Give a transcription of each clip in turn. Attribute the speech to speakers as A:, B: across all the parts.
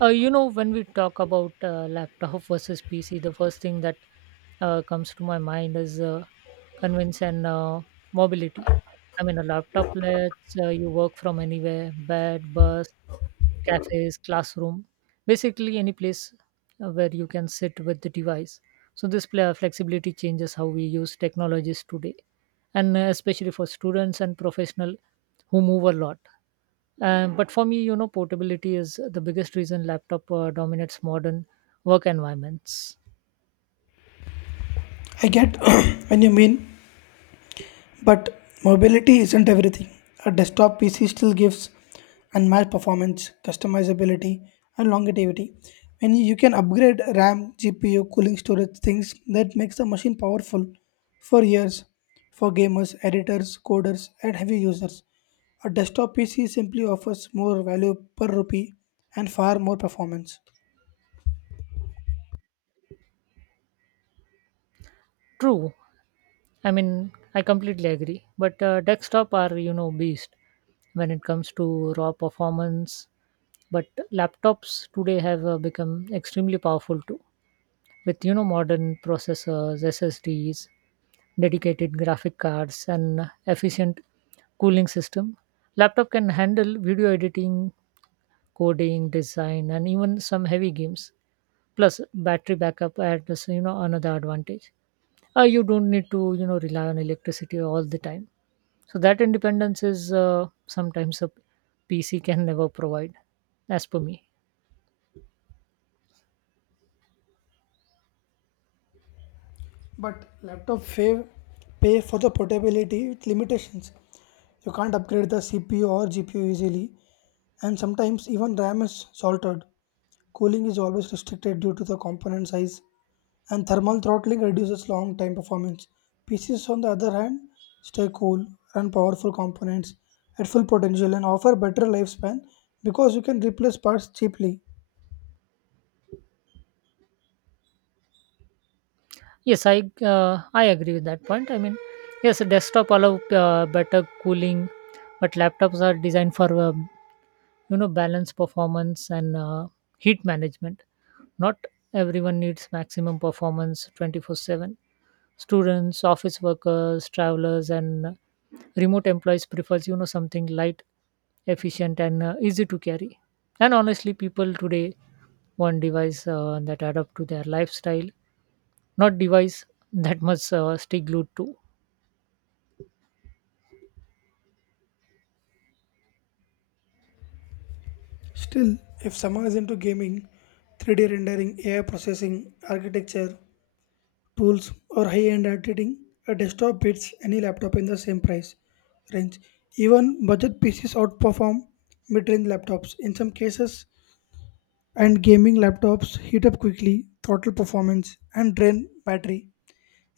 A: When we talk about laptop versus PC, the first thing that comes to my mind is convenience and mobility. I mean, a laptop lets you work from anywhere, bed, bus, cafes, classroom, basically any place where you can sit with the device. So, flexibility changes how we use technologies today, and especially for students and professionals who move a lot. But for me, portability is the biggest reason laptop dominates modern work environments.
B: I get when you mean, but mobility isn't everything. A desktop PC still gives unmatched performance, customizability, and longevity. When you can upgrade RAM, GPU, cooling storage, things that makes the machine powerful for years for gamers, editors, coders, and heavy users. A desktop PC simply offers more value per rupee and far more performance.
A: True. I mean, I completely agree. But desktop are, you know, beast when it comes to raw performance. But laptops today have become extremely powerful too, with modern processors, SSDs, dedicated graphic cards, and efficient cooling system. Laptop can handle video editing, coding, design, and even some heavy games. Plus, battery backup adds another advantage. You don't need to rely on electricity all the time. So that independence is sometimes a PC can never provide, as per me.
B: But laptop pay for the portability with limitations. You can't upgrade the CPU or GPU easily, and sometimes even RAM is salted. Cooling is always restricted due to the component size, and thermal throttling reduces long time performance. PCs, on the other hand, stay cool, run powerful components at full potential, and offer better lifespan because you can replace parts cheaply.
A: Yes, I agree with that point. I mean, yes, a desktop allow better cooling, but laptops are designed for balance performance and heat management. Not everyone needs maximum performance 24/7. Students, office workers, travelers, and remote employees prefers something light, efficient, and easy to carry. And honestly, people today want device that adapt to their lifestyle, not device that must stay glued to.
B: Still, if someone is into gaming, 3D rendering, AI processing, architecture, tools, or high end editing, a desktop beats any laptop in the same price range. Even budget PCs outperform mid range laptops in some cases, and gaming laptops heat up quickly, throttle performance, and drain battery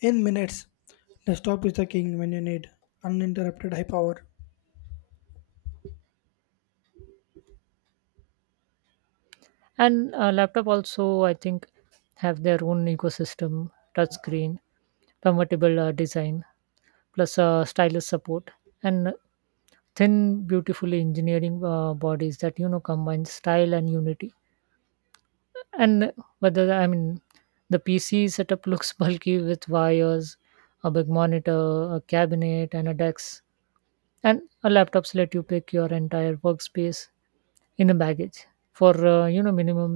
B: in minutes. Desktop is the king when you need uninterrupted high power.
A: And laptop also, I think, have their own ecosystem, touchscreen, convertible design, plus stylus support, and thin, beautifully engineering bodies that combine style and unity. And I mean, the PC setup looks bulky with wires, a big monitor, a cabinet, and a desk. And a laptops let you pick your entire workspace in a baggage for minimum,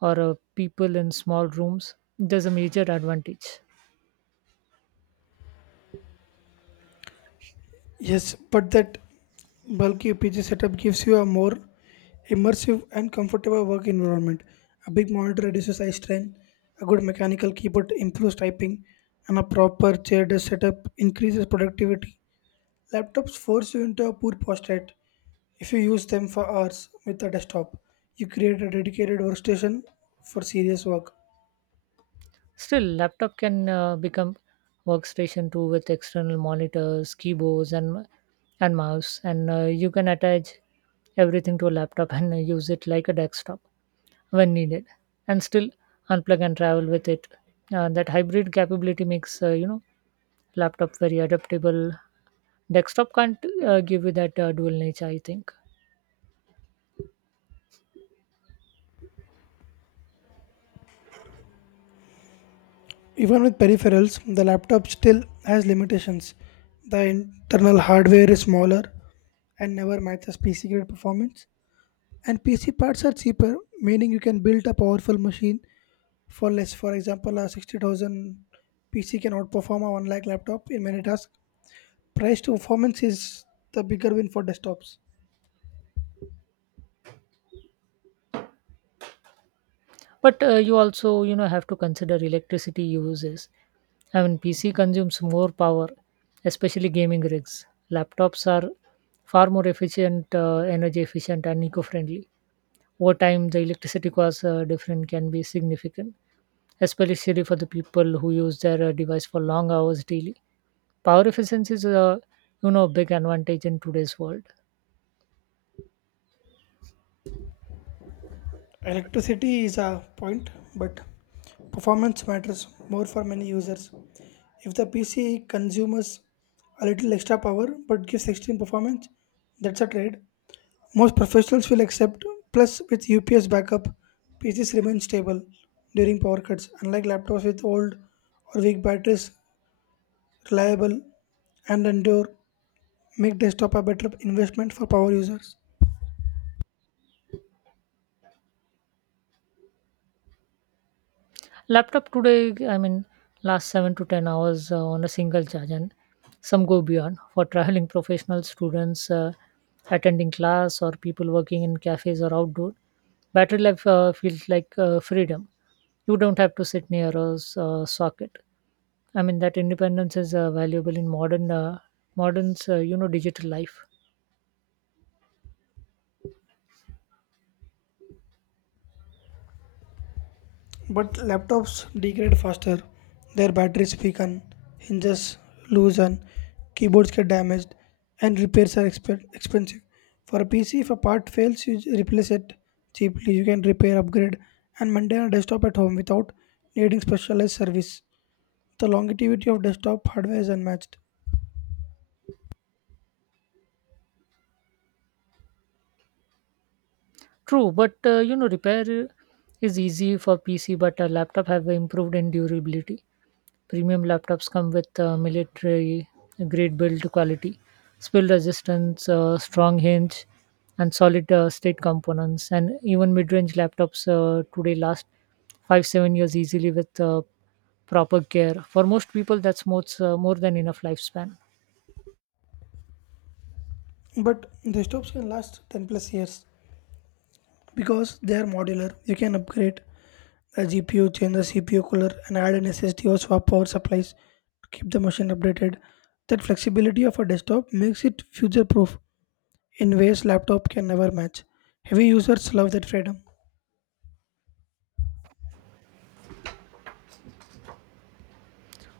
A: or people in small rooms, there's a major advantage.
B: Yes, but that bulky PC setup gives you a more immersive and comfortable work environment. A big monitor reduces eye strain, a good mechanical keyboard improves typing, and a proper chair desk setup increases productivity. Laptops force you into a poor posture if you use them for hours with a desktop. You create a dedicated workstation for serious work.
A: Still, laptop can become workstation too with external monitors, keyboards, and mouse, and you can attach everything to a laptop and use it like a desktop when needed, and still unplug and travel with it. That hybrid capability makes laptop very adaptable. Desktop can't give you that dual nature, I think.
B: Even with peripherals, the laptop still has limitations. The internal hardware is smaller and never matches PC grade performance. And PC parts are cheaper, meaning you can build a powerful machine for less. For example, a 60,000 PC can outperform a 1 lakh laptop in many tasks. Price to performance is the bigger win for desktops.
A: But you also have to consider electricity uses. I mean, PC consumes more power, especially gaming rigs. Laptops are far more efficient, energy efficient and eco-friendly. Over time the electricity costs different can be significant, especially for the people who use their device for long hours daily. Power efficiency is a, big advantage in today's world.
B: Electricity is a point, but performance matters more for many users. If the PC consumes a little extra power but gives extreme performance, that's a trade. Most professionals will accept, plus, with UPS backup, PCs remain stable during power cuts, unlike laptops with old or weak batteries, reliable and endure, make desktop a better investment for power users.
A: Laptop today, I mean, last 7 to 10 hours on a single charge, and some go beyond. For traveling professional students attending class or people working in cafes or outdoor. Battery life feels like freedom. You don't have to sit near a socket. I mean, that independence is valuable in modern, digital life.
B: But laptops degrade faster, their batteries weaken, hinges loosen, keyboards get damaged, and repairs are expensive. For a PC, if a part fails, you replace it cheaply. You can repair, upgrade, and maintain a desktop at home without needing specialized service. The longevity of desktop hardware is unmatched.
A: True, but repair is easy for PC, but a laptop have improved in durability. Premium laptops come with military grade build quality, spill resistance, strong hinge, and solid state components. And even mid-range laptops today last 5 7 years easily with proper care. For most people, that's more than enough lifespan.
B: But desktops can last 10 plus years because they are modular. You can upgrade the GPU, change the CPU cooler, and add an SSD or swap power supplies to keep the machine updated. That flexibility of a desktop makes it future proof in ways laptop can never match. Heavy users love that freedom.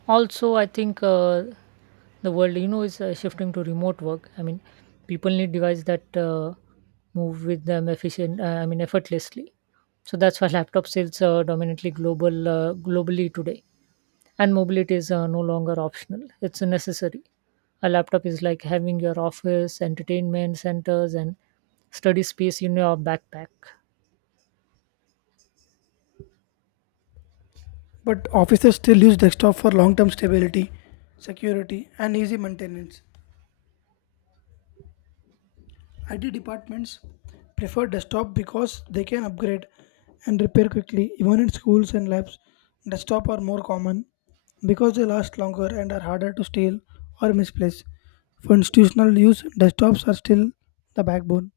A: Also, I think, the world, is shifting to remote work. I mean, people need devices that move with them efficient I mean, effortlessly. So that's why laptop sales are dominantly global globally today. And mobility is no longer optional, it's a necessary. A laptop is like having your office, entertainment centers, and study space in your backpack.
B: But offices still use desktop for long term stability, security, and easy maintenance. IT departments prefer desktop because they can upgrade and repair quickly. Even in schools and labs, desktop are more common because they last longer and are harder to steal or misplace. For institutional use, desktops are still the backbone.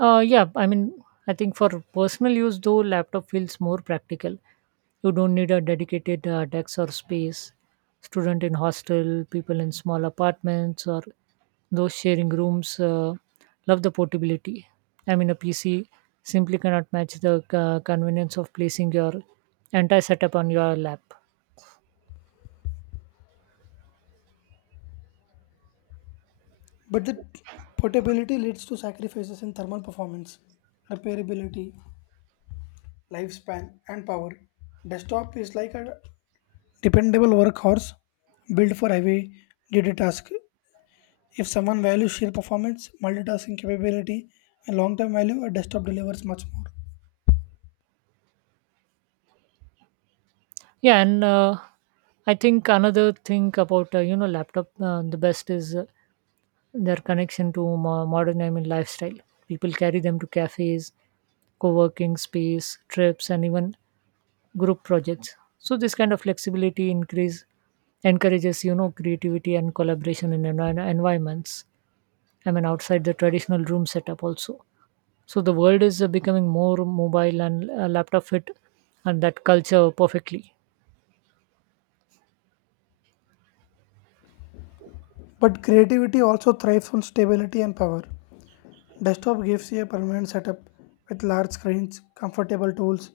A: Yeah, I mean, I think for personal use, though, laptop feels more practical. You don't need a dedicated desk or space. Student in hostel, people in small apartments, or those sharing rooms love the portability. I mean, a PC simply cannot match the convenience of placing your entire setup on your lap.
B: But the portability leads to sacrifices in thermal performance, repairability, lifespan, and power. Desktop is like a dependable workhorse built for heavy duty tasks. If someone values sheer performance, multitasking capability, and long term value, a desktop delivers much more.
A: Yeah, and I think another thing about laptop, the best is their connection to modern, I mean, lifestyle. People carry them to cafes, co-working space, trips, and even group projects. So this kind of flexibility increase encourages creativity and collaboration in environments. I mean, outside the traditional room setup also. So the world is becoming more mobile, and laptop fit and that culture perfectly.
B: But creativity also thrives on stability and power. Desktop gives you a permanent setup with large screens, comfortable tools,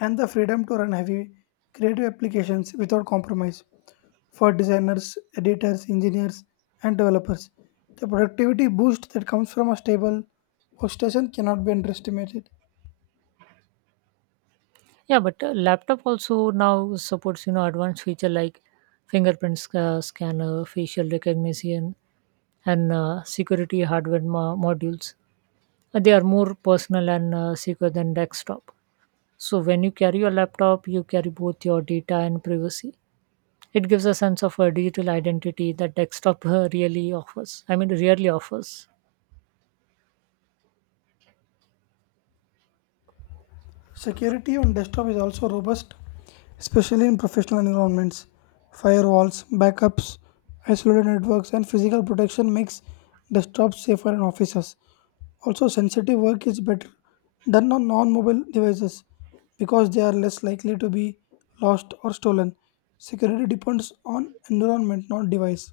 B: and the freedom to run heavy creative applications without compromise. For designers, editors, engineers, and developers, the productivity boost that comes from a stable workstation cannot be underestimated.
A: Yeah, but laptop also now supports advanced feature like fingerprint scanner, facial recognition, and security hardware modules. They are more personal and secure than desktop. So when you carry your laptop, you carry both your data and privacy. It gives a sense of a digital identity that desktop really offers. I mean, rarely offers.
B: Security on desktop is also robust, especially in professional environments. Firewalls, backups, isolated networks, and physical protection makes desktops safer in offices. Also, sensitive work is better done on non-mobile devices because they are less likely to be lost or stolen. Security depends on environment, not device.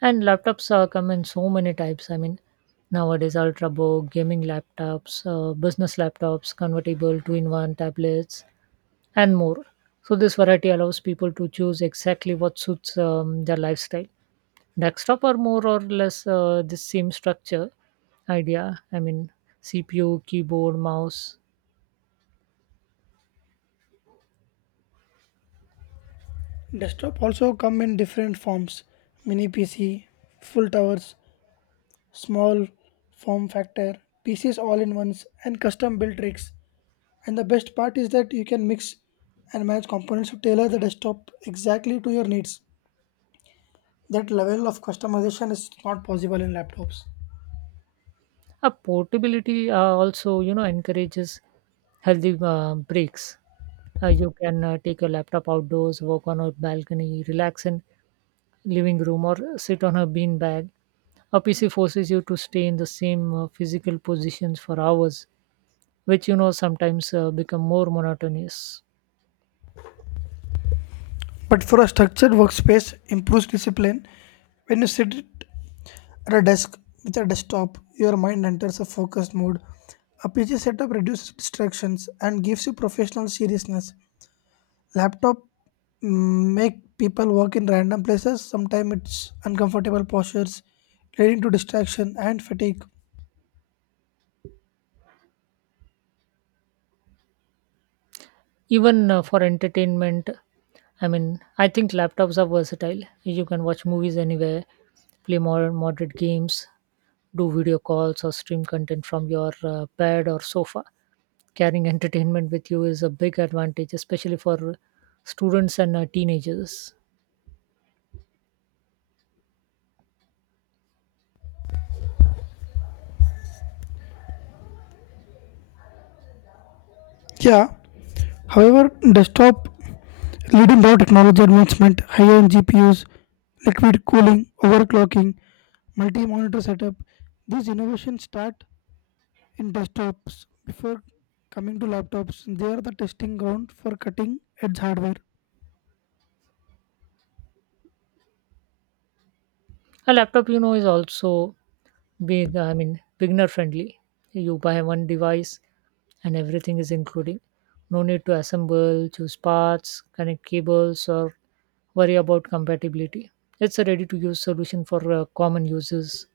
A: And laptops come in so many types. I mean, nowadays ultrabook, gaming laptops, business laptops, convertible, two-in-one tablets, and more. So this variety allows people to choose exactly what suits their lifestyle. Desktop are more or less the same structure idea. I mean, CPU, keyboard, mouse.
B: Desktop also come in different forms: mini PC, full towers, small form factor, pieces all in ones, and custom built rigs. And the best part is that you can mix and match components to tailor the desktop exactly to your needs. That level of customization is not possible in laptops.
A: A portability, also, you know, encourages healthy breaks. You can take your laptop outdoors, work on a balcony, relax in living room, or sit on a beanbag. A PC forces you to stay in the same physical positions for hours, which, you know, sometimes become more monotonous.
B: But for a structured workspace, improves discipline. When you sit at a desk with a desktop, your mind enters a focused mode. A PC setup reduces distractions and gives you professional seriousness. Laptop make people work in random places. Sometimes it's uncomfortable postures, leading to distraction and fatigue.
A: Even for entertainment, I mean, I think laptops are versatile. You can watch movies anywhere, play more moderate games, do video calls, or stream content from your bed or sofa. Carrying entertainment with you is a big advantage, especially for students and teenagers.
B: Yeah. However, desktop leading raw technology advancement, high-end GPUs, liquid cooling, overclocking, multi-monitor setup. These innovations start in desktops before coming to laptops. They are the testing ground for cutting edge hardware.
A: A laptop, you know, is also big, I mean, beginner friendly. You buy one device and everything is including, no need to assemble, choose parts, connect cables, or worry about compatibility. It's a ready to use solution for common users.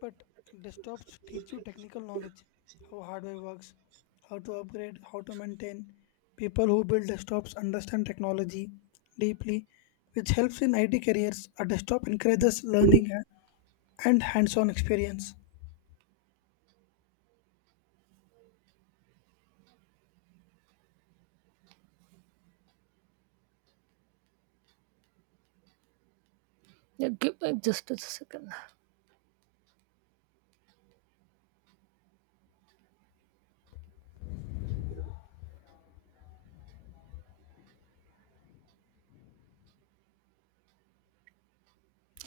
B: But desktops teach you technical knowledge, how hardware works, how to upgrade, how to maintain. People who build desktops understand technology deeply, which helps in IT careers. A desktop encourages learning and hands-on experience.
A: Yeah, give me just a second.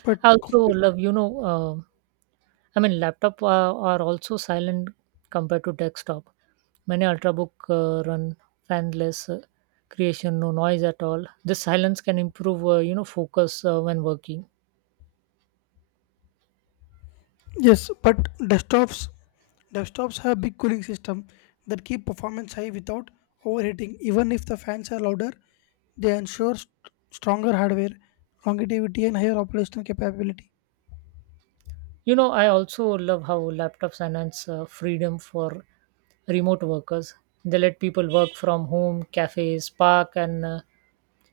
B: But
A: i also
B: compute-
A: love you know uh, I mean, laptop are also silent compared to desktop. Many ultrabook run fanless creation, no noise at all. This silence can improve, focus when working.
B: yes, but desktops have big cooling system that keep performance high without overheating. Even if the fans are louder, they ensure stronger hardware, longevity, and higher operational capability.
A: You know, I also love how laptops enhance freedom for remote workers. They let people work from home, cafes, park, and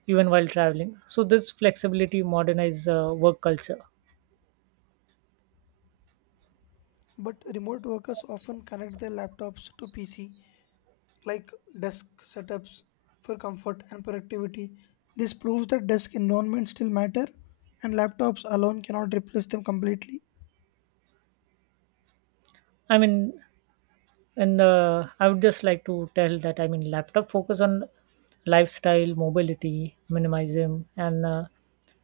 A: even while traveling. So this flexibility modernize work culture.
B: But remote workers often connect their laptops to PC, like desk setups, for comfort and productivity. This proves that desk environments still matter, and laptops alone cannot replace them completely.
A: I mean, and I would just like to tell that, I mean, laptop focus on lifestyle, mobility, minimalism, and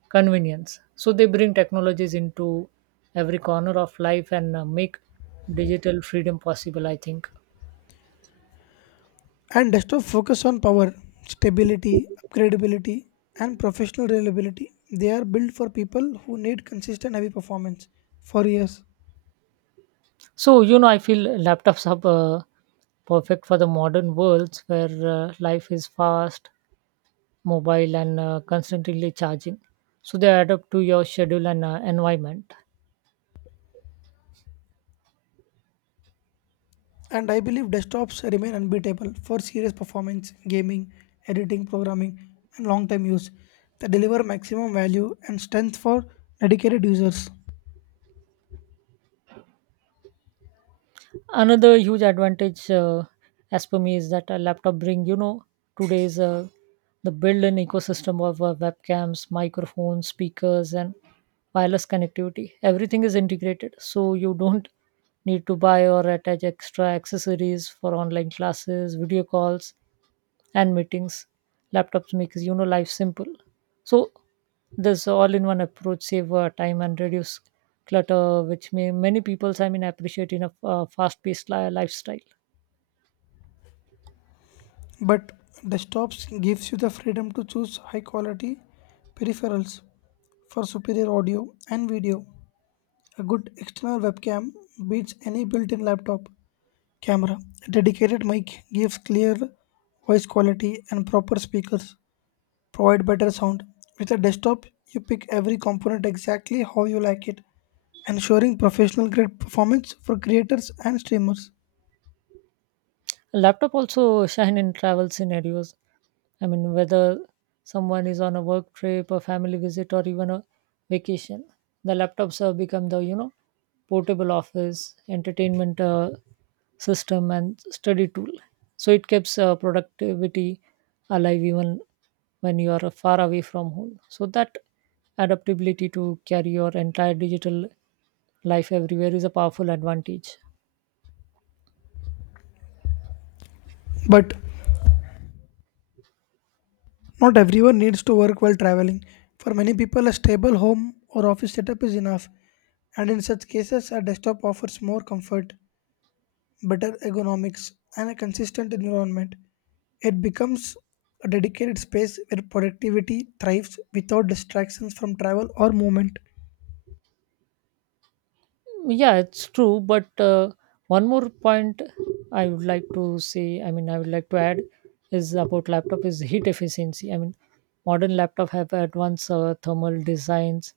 A: convenience. So they bring technologies into every corner of life and make digital freedom possible. I think
B: And desktop focus on power, stability, upgradability, and professional reliability. They are built for people who need consistent heavy performance for years.
A: so. You know, I feel laptops are perfect for the modern worlds where life is fast, mobile, and constantly charging. So they adapt to your schedule and environment.
B: And I believe desktops remain unbeatable for serious performance, gaming, editing, programming, and long term use. They deliver maximum value and strength for dedicated users.
A: Another huge advantage, as per me, is that a laptop bring, you know, today's the built-in ecosystem of webcams, microphones, speakers, and wireless connectivity. Everything is integrated, so you don't need to buy or attach extra accessories for online classes, video calls, and meetings. Laptops makes, you know, life simple. So this all in one approach save time and reduce clutter, which may many peoples, I mean, appreciate in a fast-paced lifestyle.
B: But desktops gives you the freedom to choose high quality peripherals for superior audio and video. A good external webcam beats any built in laptop camera. A dedicated mic gives clear voice quality and proper speakers provide better sound. With a desktop, you pick every component exactly how you like it, ensuring professional grade performance for creators and streamers.
A: Laptop also shine in travel scenarios. I mean, whether someone is on a work trip, a family visit, or even a vacation, the laptops have become the, you know, portable office, entertainment system, and study tool. So it keeps productivity alive even when you are far away from home. So that adaptability to carry your entire digital life everywhere is a powerful advantage.
B: But not everyone needs to work while traveling. For many people, a stable home or office setup is enough, and in such cases, a desktop offers more comfort, better ergonomics, and a consistent environment. It becomes a dedicated space where productivity thrives without distractions from travel or movement.
A: Yeah, it's true. But one more point I would like to say, I mean, I would like to add, is about laptop is heat efficiency. I mean, modern laptop have advanced thermal designs,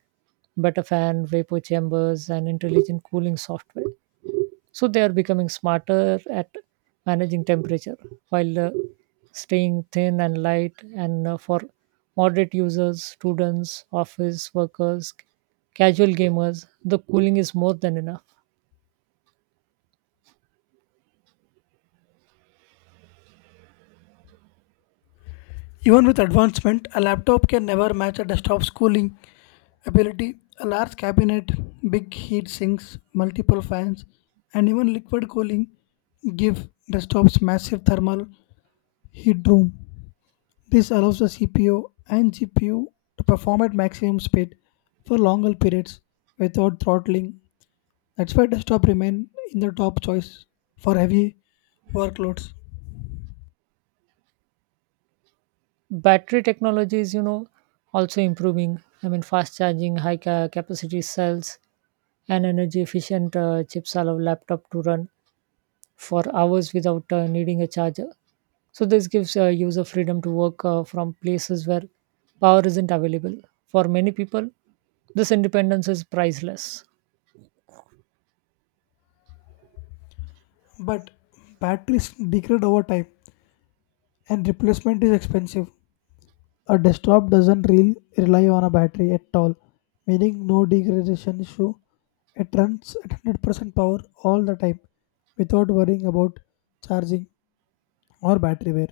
A: better fan, vapor chambers, and intelligent cooling software. So they are becoming smarter at managing temperature while staying thin and light. And for moderate users, students, office workers, casual gamers, the cooling is more than enough.
B: Even with advancement, a laptop can never match a desktop's cooling ability. A large cabinet, big heat sinks, multiple fans, and even liquid cooling give desktops massive thermal heat room. This allows the CPU and GPU to perform at maximum speed for longer periods without throttling. That's why desktop remain in the top choice for heavy workloads.
A: Battery technology is, you know, also improving. I mean, fast charging, high capacity cells, and energy efficient chips allow laptop to run for hours without needing a charger. So this gives user freedom to work from places where power isn't available. For many people, this independence is priceless.
B: But batteries degrade over time and replacement is expensive. A desktop doesn't real rely on a battery at all, meaning no degradation issue. It runs at 100% power all the time without worrying about charging or battery wear.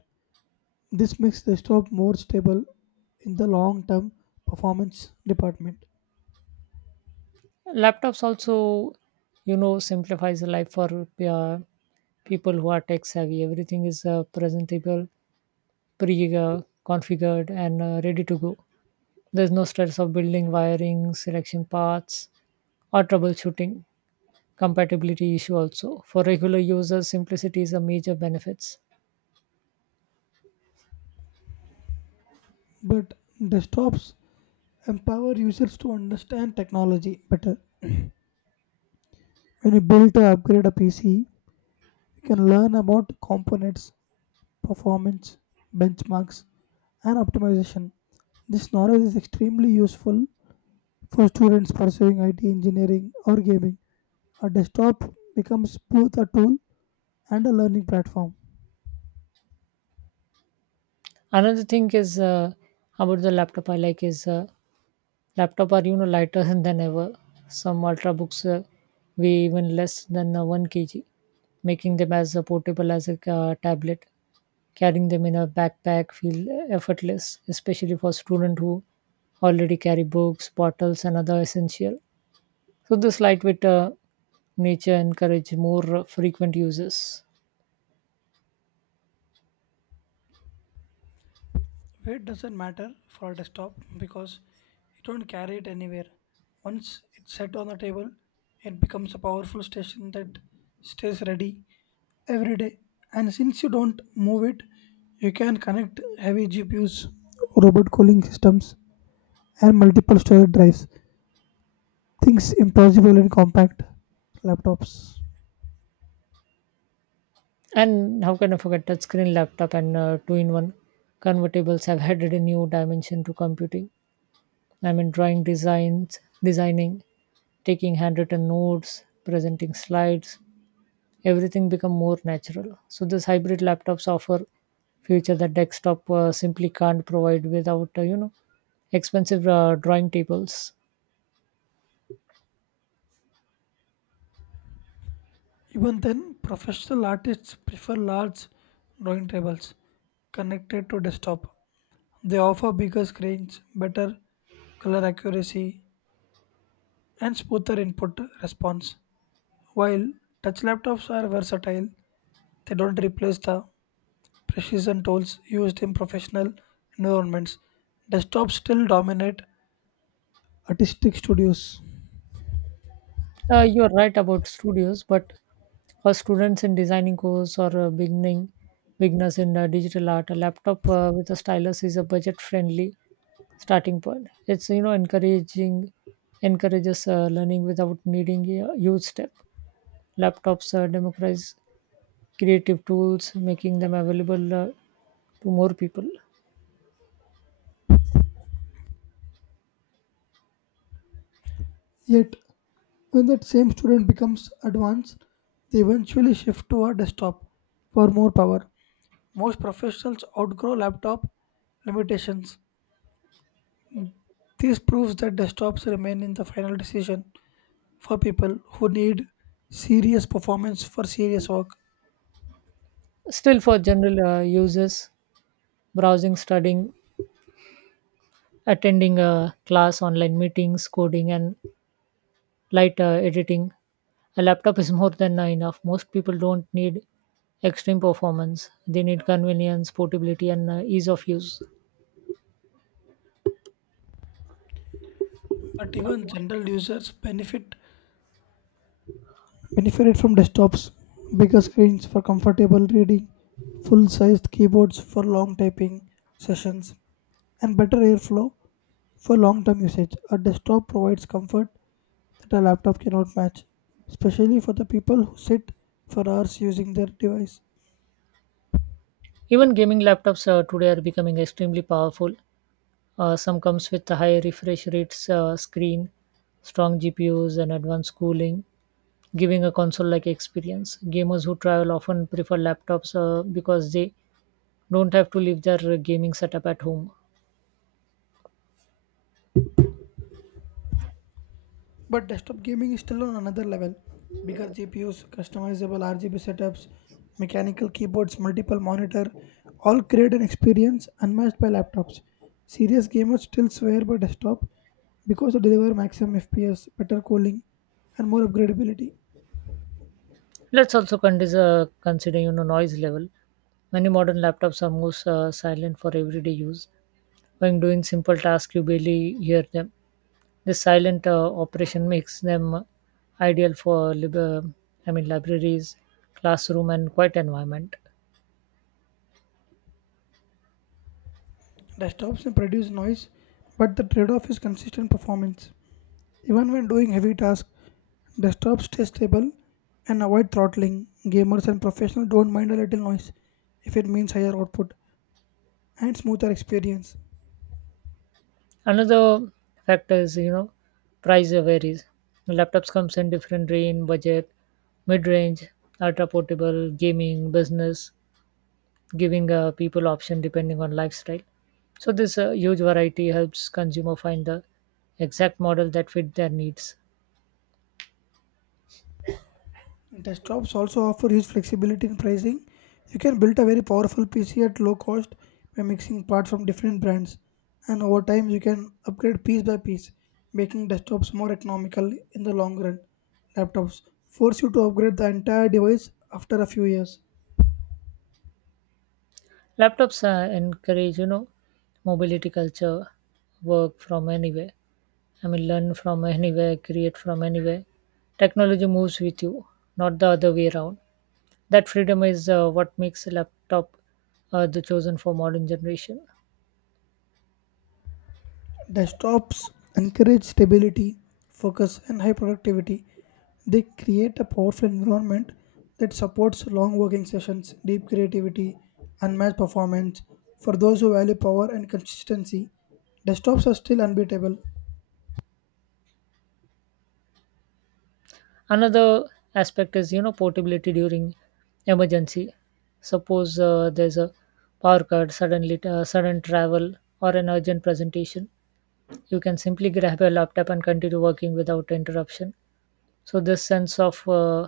B: This makes desktop more stable in the long term performance department.
A: Laptops also, you know, simplifies life for people who are tech savvy. Everything is presentable, pre configured, and ready to go. There's no stress of building, wiring, selection paths, or troubleshooting compatibility issue also. For regular users, simplicity is a major benefits.
B: But desktops empower users to understand technology better. When you build or upgrade a PC, you can learn about components, performance, benchmarks, and optimization. This knowledge is extremely useful for students pursuing IT engineering or gaming. A desktop becomes both a tool and a learning platform.
A: Another thing is, about the laptop I like, is laptop are, you know, lighter than ever. Some ultrabooks weigh even less than 1 kg, making them as portable as a tablet. Carrying them in a backpack feel effortless, especially for students who already carry books, bottles, and other essential. So this lightweight nature encourage more frequent uses.
B: Weight doesn't matter for a desktop because you don't carry it anywhere. Once it's set on the table, it becomes a powerful station that stays ready every day. And since you don't move it, you can connect heavy GPUs, robot cooling systems, and multiple storage drives. Things impossible in compact laptops.
A: And how can I forget touchscreen laptop and two-in-one convertibles have added a new dimension to computing. I mean, drawing designs, designing, taking handwritten notes, presenting slides, everything become more natural. So this hybrid laptops offer future that desktop simply can't provide without, expensive drawing tables.
B: Even then, professional artists prefer large drawing tables connected to desktop. They offer bigger screens, better color accuracy, and smoother input response. While touch laptops are versatile, they don't replace the precision tools used in professional environments. Desktops still dominate artistic studios.
A: You're right about studios, but for students in designing course or beginning beginners in digital art, a laptop with a stylus is a budget-friendly starting point. It's, you know, encouraging encourages learning without needing a huge step. Laptops democratize creative tools, making them available to more people.
B: Yet, when that same student becomes advanced, they eventually shift to a desktop for more power. Most professionals outgrow laptop limitations. This proves that desktops remain in the final decision for people who need serious performance for serious work.
A: Still, for general uses, browsing, studying, attending a class, online meetings, coding, and light editing. A laptop is more than enough. Most people don't need extreme performance. They need convenience, portability, and ease of use.
B: But even general users benefited from desktops, bigger screens for comfortable reading, full sized keyboards for long typing sessions, and better airflow for long term usage. A desktop provides comfort that a laptop cannot match, especially for the people who sit for hours using their device.
A: Even gaming laptops today are becoming extremely powerful. Some comes with a high refresh rates, screen, strong GPUs, and advanced cooling, giving a console-like experience. Gamers who travel often prefer laptops because they don't have to leave their gaming setup at home.
B: But desktop gaming is still on another level. Bigger GPUs, customizable RGB setups, mechanical keyboards, multiple monitor, all create an experience unmatched by laptops. Serious gamers still swear by desktop because they deliver maximum FPS, better cooling, and more upgradability.
A: Let's also consider, you know, noise level. Many modern laptops are most silent for everyday use. When doing simple tasks, you barely hear them. This silent operation makes them ideal for I mean, libraries, classroom, and quiet environment.
B: Desktops may produce noise, but the trade-off is consistent performance. Even when doing heavy tasks, desktop stay stable and avoid throttling. Gamers and professionals don't mind a little noise if it means higher output and smoother experience.
A: Another factor is, you know, price varies. Laptops comes in different range, budget, mid-range, ultra portable, gaming, business, giving people option depending on lifestyle. So this huge variety helps consumer find the exact model that fit their needs.
B: Desktops also offer huge flexibility in pricing. You can build a very powerful PC at low cost by mixing parts from different brands, and over time you can upgrade piece by piece, making desktops more economical in the long run. Laptops force you to upgrade the entire device after a few years.
A: Laptops encourage, you know, mobility culture, work from anywhere. I mean, learn from anywhere, create from anywhere. Technology moves with you, not the other way around. That freedom is what makes a laptop the chosen for modern generation.
B: Desktops encourage stability, focus, and high productivity. They create a powerful environment that supports long working sessions, deep creativity, unmatched performance. For those who value power and consistency, desktops are still unbeatable.
A: Another aspect is, you know, portability during emergency. Suppose there's a power cut, sudden travel, or an urgent presentation, you can simply grab your laptop and continue working without interruption. So this sense of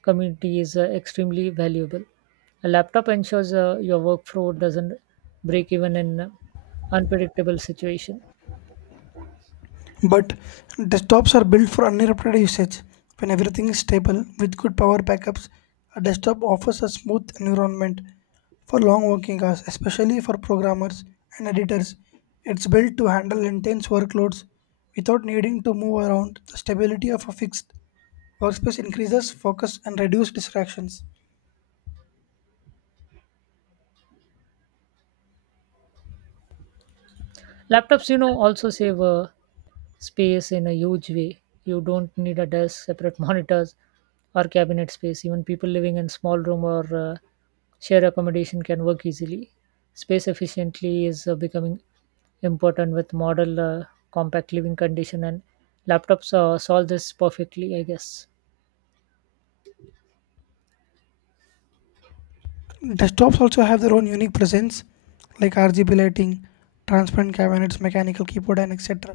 A: community is extremely valuable. A laptop ensures your workflow doesn't break even in unpredictable situation.
B: But desktops are built for uninterrupted usage. When everything is stable with good power backups, a desktop offers a smooth environment for long working hours, especially for programmers and editors. It's built to handle intense workloads without needing to move around. The stability of a fixed workspace increases focus and reduces distractions.
A: Laptops, you know, also save space in a huge way. You don't need a desk, separate monitors, or cabinet space. Even people living in small room or share accommodation can work easily. Space efficiently is becoming important with model compact living condition, and laptops solve this perfectly, I guess.
B: Desktops also have their own unique presence, like RGB lighting, transparent cabinets, mechanical keyboard, and etc.